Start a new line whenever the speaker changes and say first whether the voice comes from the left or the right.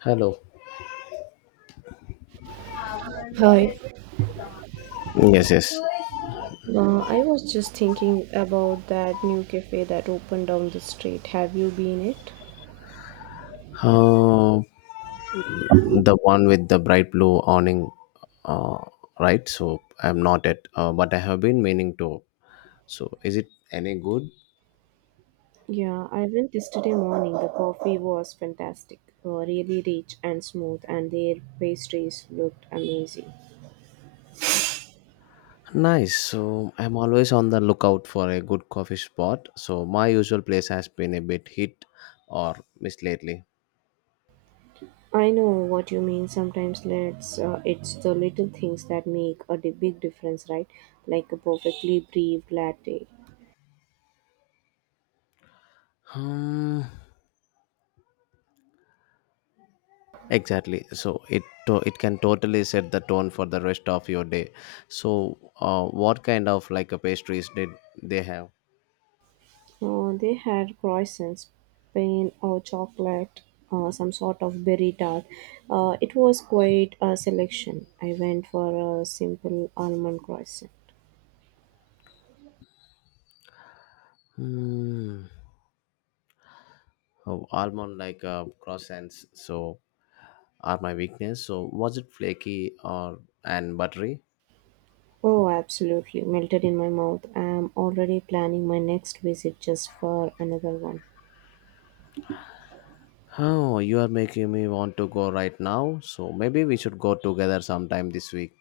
left: Hello.
right: Hi,
left: Yes, yes.
right: I was just thinking about that new cafe that opened down the street. Have you been it?
left: Uh, the one with the bright blue awning, uh, right? So I'm not at, but I have been meaning to. So is it any good?
right: Yeah, I went yesterday morning. The coffee was fantastic, really rich and smooth, and their pastries looked amazing.
left: Nice. So I'm always on the lookout for a good coffee spot. So my usual place has been a bit hit or miss lately.
right: I know what you mean. It's the little things that make a big difference, right? Like a perfectly brewed latte.
left: Hmm. Exactly. So it can totally set the tone for the rest of your day. So, what kind of pastries did they have?
right: They had croissants, pain or chocolate, some sort of berry tart. It was quite a selection. I went for a simple almond croissant.
left: Hmm. Oh, almond croissants. So are my weakness. So was it flaky or and buttery?
right: Oh, absolutely. Melted in my mouth. I'm already planning my next visit just for another one.
left: Oh, you are making me want to go right now. So maybe we should go together sometime this week.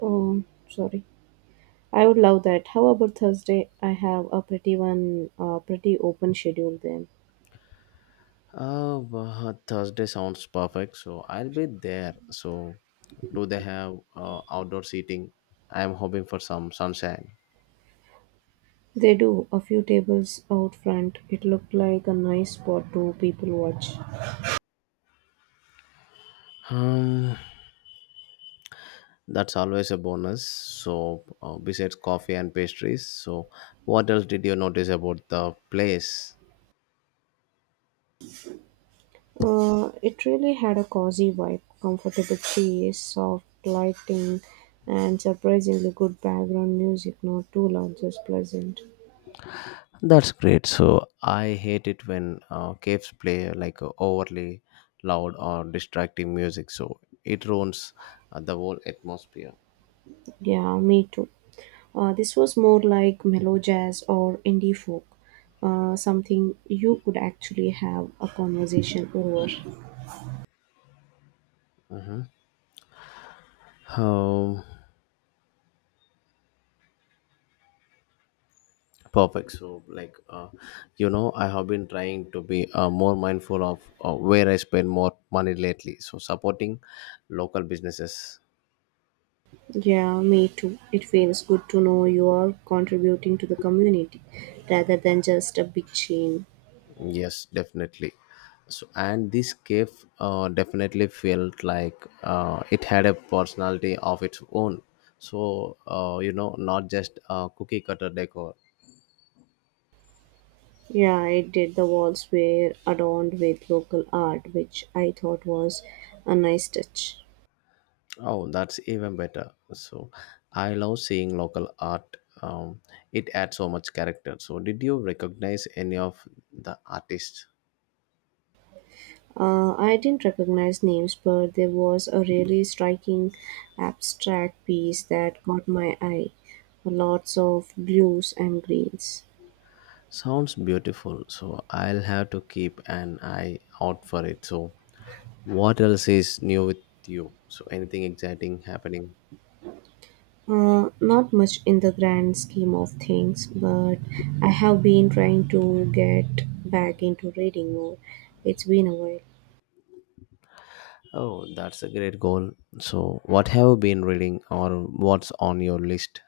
right: Oh, sorry. I would love that. How about Thursday? I have a pretty open schedule then.
left: Thursday sounds perfect, so I'll be there. So, do they have outdoor seating? I'm hoping for some sunshine.
right: They do. A few tables out front. It looked like a nice spot to people watch.
left: Um, that's always a bonus. So, besides coffee and pastries, so what else did you notice about the place?
right: It really had a cozy vibe, comfortable chairs, soft lighting, and surprisingly good background music. Not too loud, just pleasant.
left: That's great. So, I hate it when caves play like overly loud or distracting music, so it ruins the whole atmosphere.
right: Yeah, me too. This was more like mellow jazz or indie folk, something you could actually have a conversation over.
left: Mm-hmm. Um, Perfect. I have been trying to be more mindful of where I spend more money lately. So, supporting local businesses,
right: Yeah, me too. It feels good to know you are contributing to the community rather than just a big chain.
left: yes, definitely. So, and this cave definitely felt like it had a personality of its own. So, not just a cookie cutter decor.
right: Yeah, I did. The walls were adorned with local art, which I thought was a nice touch.
left: Oh, that's even better. So, I love seeing local art. It adds so much character. So, did you recognize any of the artists?
right: I didn't recognize names, but there was a really striking abstract piece that caught my eye. Lots of blues and greens.
left: Sounds beautiful. So, I'll have to keep an eye out for it. So, what else is new with you? So, anything exciting happening?
right: Not much in the grand scheme of things, but I have been trying to get back into reading more. It's been a while.
left: Oh, that's a great goal. So, what have you been reading or what's on your list?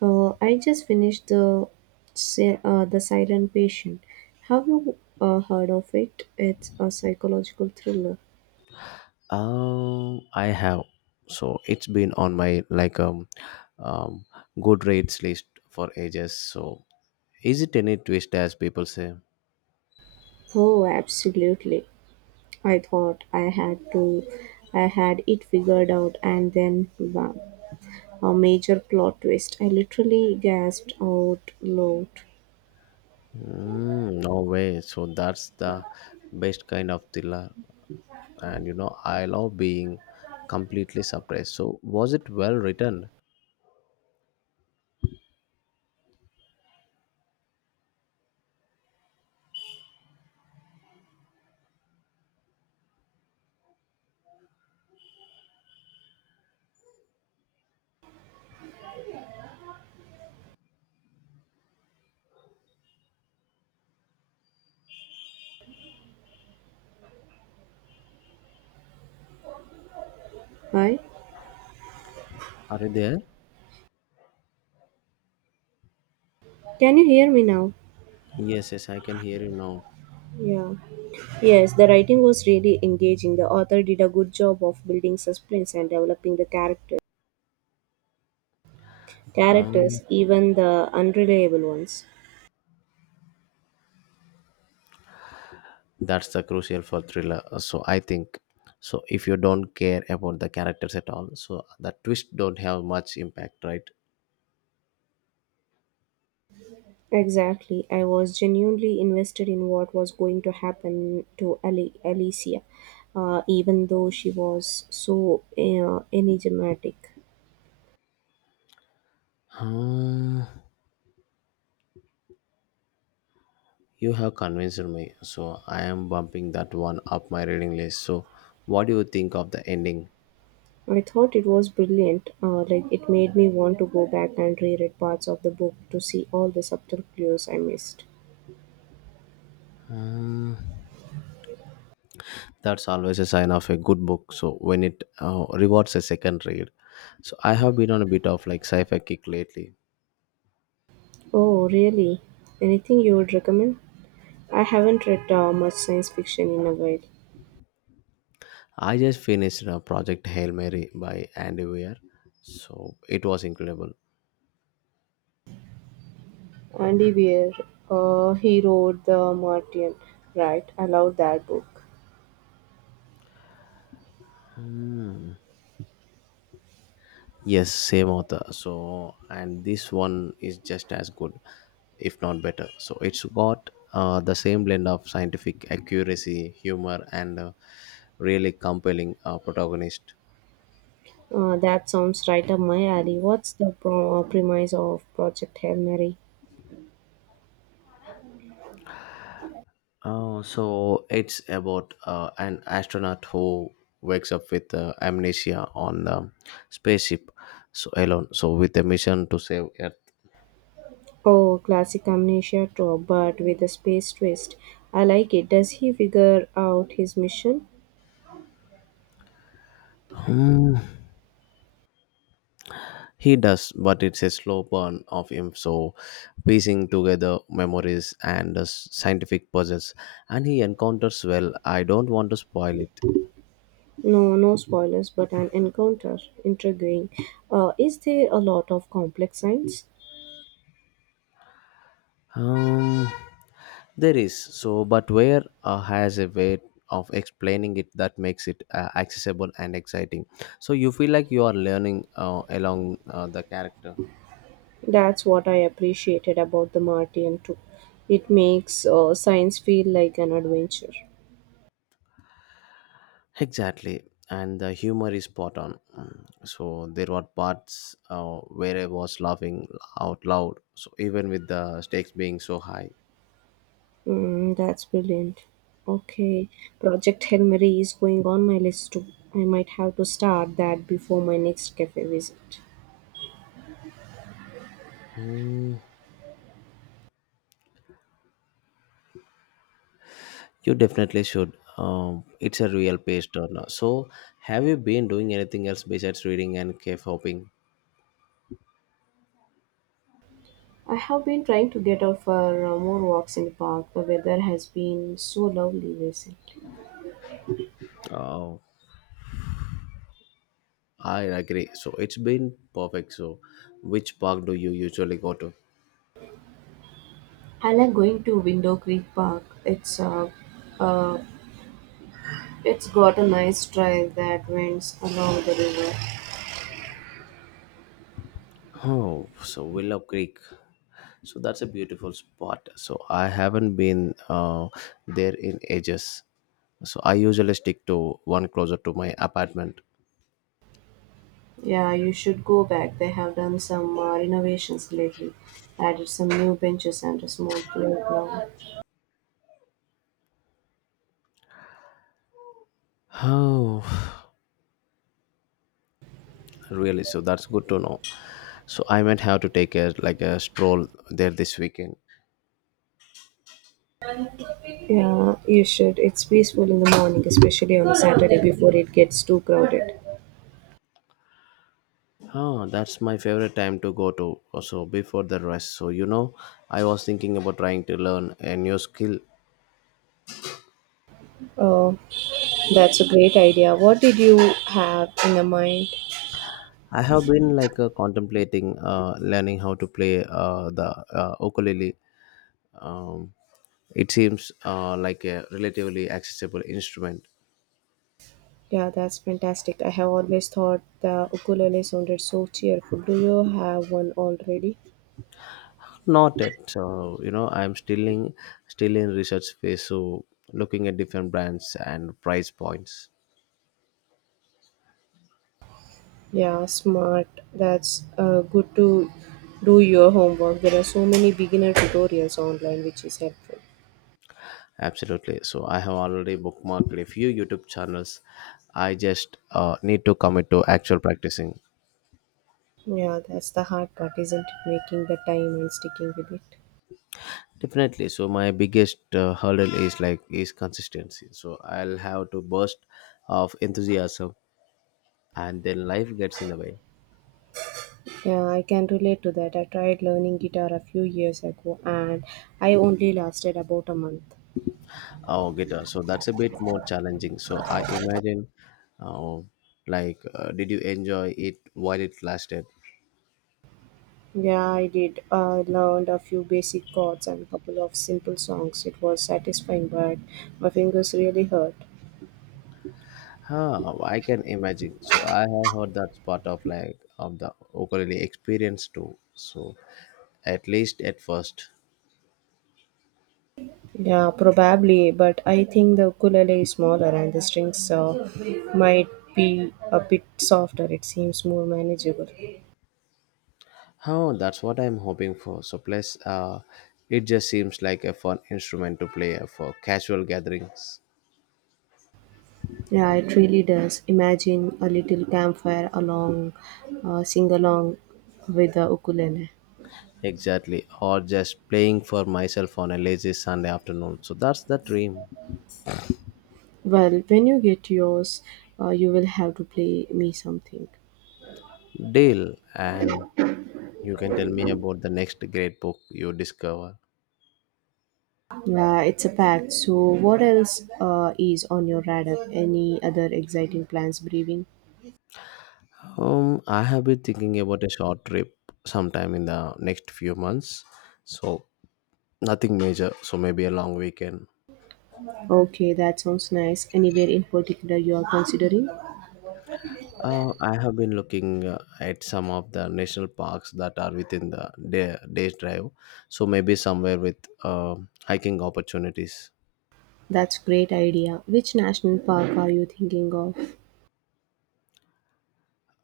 right: I just finished the Siren Patient. Have you heard of it? It's a psychological thriller.
left: I have. So it's been on my um good rates list for ages. So is it any twist as people say?
right: Oh, absolutely. I thought I had to, I had it figured out, and then bam, a major plot twist. I literally gasped out loud.
left: Mm, no way. So that's the best kind of thriller. And you know, I love being completely surprised. So was it well written?
right: Hi,
left: Are you there?
right: can you hear me now?
left: Yes, yes, I can hear you now.
right: Yeah. Yes, the writing was really engaging. The author did a good job of building suspense and developing the characters,
left: Um,
right: even the unreliable ones.
left: that's the crucial for thriller. So I think, so if you don't care about the characters at all, so the twist don't have much impact, right?
right: Exactly. I was genuinely invested in what was going to happen to Alicia, even though she was enigmatic.
left: Hmm, you have convinced me, so I am bumping that one up my reading list. So what do you think of the ending?
right: I thought it was brilliant. Like it made me want to go back and reread parts of the book to see all the subtle clues I missed.
left: Hmm, that's always a sign of a good book, so when it rewards a second read. So I have been on a bit of like sci-fi kick lately.
right: Oh, really? Anything you would recommend? I haven't read much science fiction in a while.
left: I just finished Project Hail Mary by Andy Weir, so it was incredible.
right: Andy Weir, he wrote The Martian, right? I love that book.
left: Mm. Yes, same author. So, and this one is just as good, if not better. So, it's got the same blend of scientific accuracy, humor, and really compelling protagonist.
right: That sounds right up my alley. What's the premise of Project Hail Mary?
left: Oh, so, it's about an astronaut who wakes up with amnesia on the spaceship, so alone, so with a mission to save Earth.
right: Oh, classic amnesia trope, but with a space twist. I like it. Does he figure out his mission?
left: Hmm. He does, but it's a slow burn of him. So, piecing together memories and scientific puzzles, and he encounters, well, I don't want to spoil it.
right: No, no spoilers, but an encounter. Intriguing. Is there a lot of complex science?
left: Um, there is, so, but where has a way of explaining it that makes it accessible and exciting. So you feel like you are learning along the character.
right: That's what I appreciated about the Martian too. It makes science feel like an adventure.
left: Exactly, and the humor is spot on. Mm. So there were parts where I was laughing out loud. So even with the stakes being so high.
right: Mm, that's brilliant. Okay, Project Hail Mary is going on my list too. I might have to start that before my next cafe visit.
left: Mm, you definitely should. It's a real page turner. So have you been doing anything else besides reading and cave hopping?
right: I have been trying to get out for more walks in the park. The weather has been so lovely recently.
left: Uh, I agree. So it's been perfect. So which park do you usually go to?
right: I like going to Window Creek Park. Uh, it's got a nice trail that winds along the river.
left: Oh, so Willow Creek. So that's a beautiful spot. So I haven't been there in ages. So I usually stick to one closer to my apartment.
right: Yeah, you should go back. They have done some renovations lately. Added some new benches and a small playground.
left: Oh, really? So that's good to know. So I might have to take a stroll there this weekend.
right: Yeah, you should. It's peaceful in the morning, especially on a Saturday before it gets too crowded.
left: Oh, that's my favorite time to go to. So before the rest. So you know, I was thinking about trying to learn a new skill.
right: Oh, that's a great idea. What did you have in your mind?
left: I have been contemplating learning how to play the ukulele. Um, it seems like a relatively accessible instrument.
right: Yeah, that's fantastic. I have always thought the ukulele sounded so cheerful. Do you have one already?
left: Not yet. So you know, I'm still in research phase, so looking at different brands and price points.
right: Yeah, smart. That's good to do your homework. There are so many beginner tutorials online, which is helpful.
left: Absolutely. So I have already bookmarked a few YouTube channels. I just need to commit to actual practicing.
right: Yeah, that's the hard part, isn't it? Making the time and sticking with it.
left: Definitely. So my biggest hurdle is consistency. So I'll have to burst of enthusiasm, and then life gets in the way.
right: Yeah, I can relate to that. I tried learning guitar a few years ago and I only lasted about a month.
left: Oh, guitar. So that's a bit more challenging. So I imagine, uh, did you enjoy it while it lasted?
right: Yeah, I did. I learned a few basic chords and a couple of simple songs. It was satisfying, but my fingers really hurt.
left: Huh, I can imagine. So I have heard that's part of the ukulele experience too. So at least at first.
right: Yeah, probably, but I think the ukulele is smaller and the strings might be a bit softer. It seems more manageable.
left: Oh, that's what I'm hoping for. So, plus, it just seems like a fun instrument to play for casual gatherings.
right: Yeah, it really does. Imagine a little campfire along, sing along with the ukulele.
left: Exactly, or just playing for myself on a lazy Sunday afternoon. So that's the dream.
right: Well, when you get yours, you will have to play me something.
left: Deal, and you can tell me about the next great book you discover.
right: It's a pact. So, what else is on your radar? Any other exciting plans brewing?
left: I have been thinking about a short trip sometime in the next few months. So nothing major. So maybe a long weekend.
right: Okay, that sounds nice. Anywhere in particular you are considering?
left: I have been looking at some of the national parks that are within day's drive, so maybe somewhere with uh, hiking opportunities.
right: That's great idea. Which national park are you thinking of?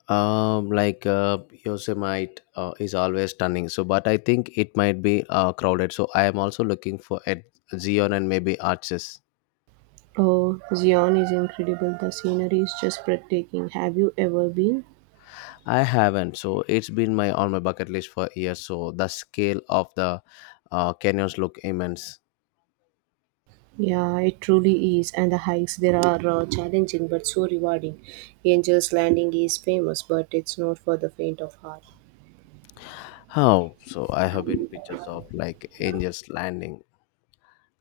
left: Yosemite is always stunning, so but I think it might be crowded. So I am also looking for at Zion and maybe Arches.
right: Oh, Zion is incredible. The scenery is just breathtaking. Have you ever been?
left: I haven't, so it's been my bucket list for years. So the scale of the canyons look immense.
right: Yeah, it truly is. And the hikes there are challenging but so rewarding. Angel's Landing is famous, but it's not for the faint of heart.
left: How? So I have been pictures of like Angels Landing.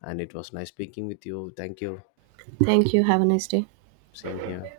left: And it was nice speaking with you. Thank you.
right: Thank you. Have a nice day.
left: Same here.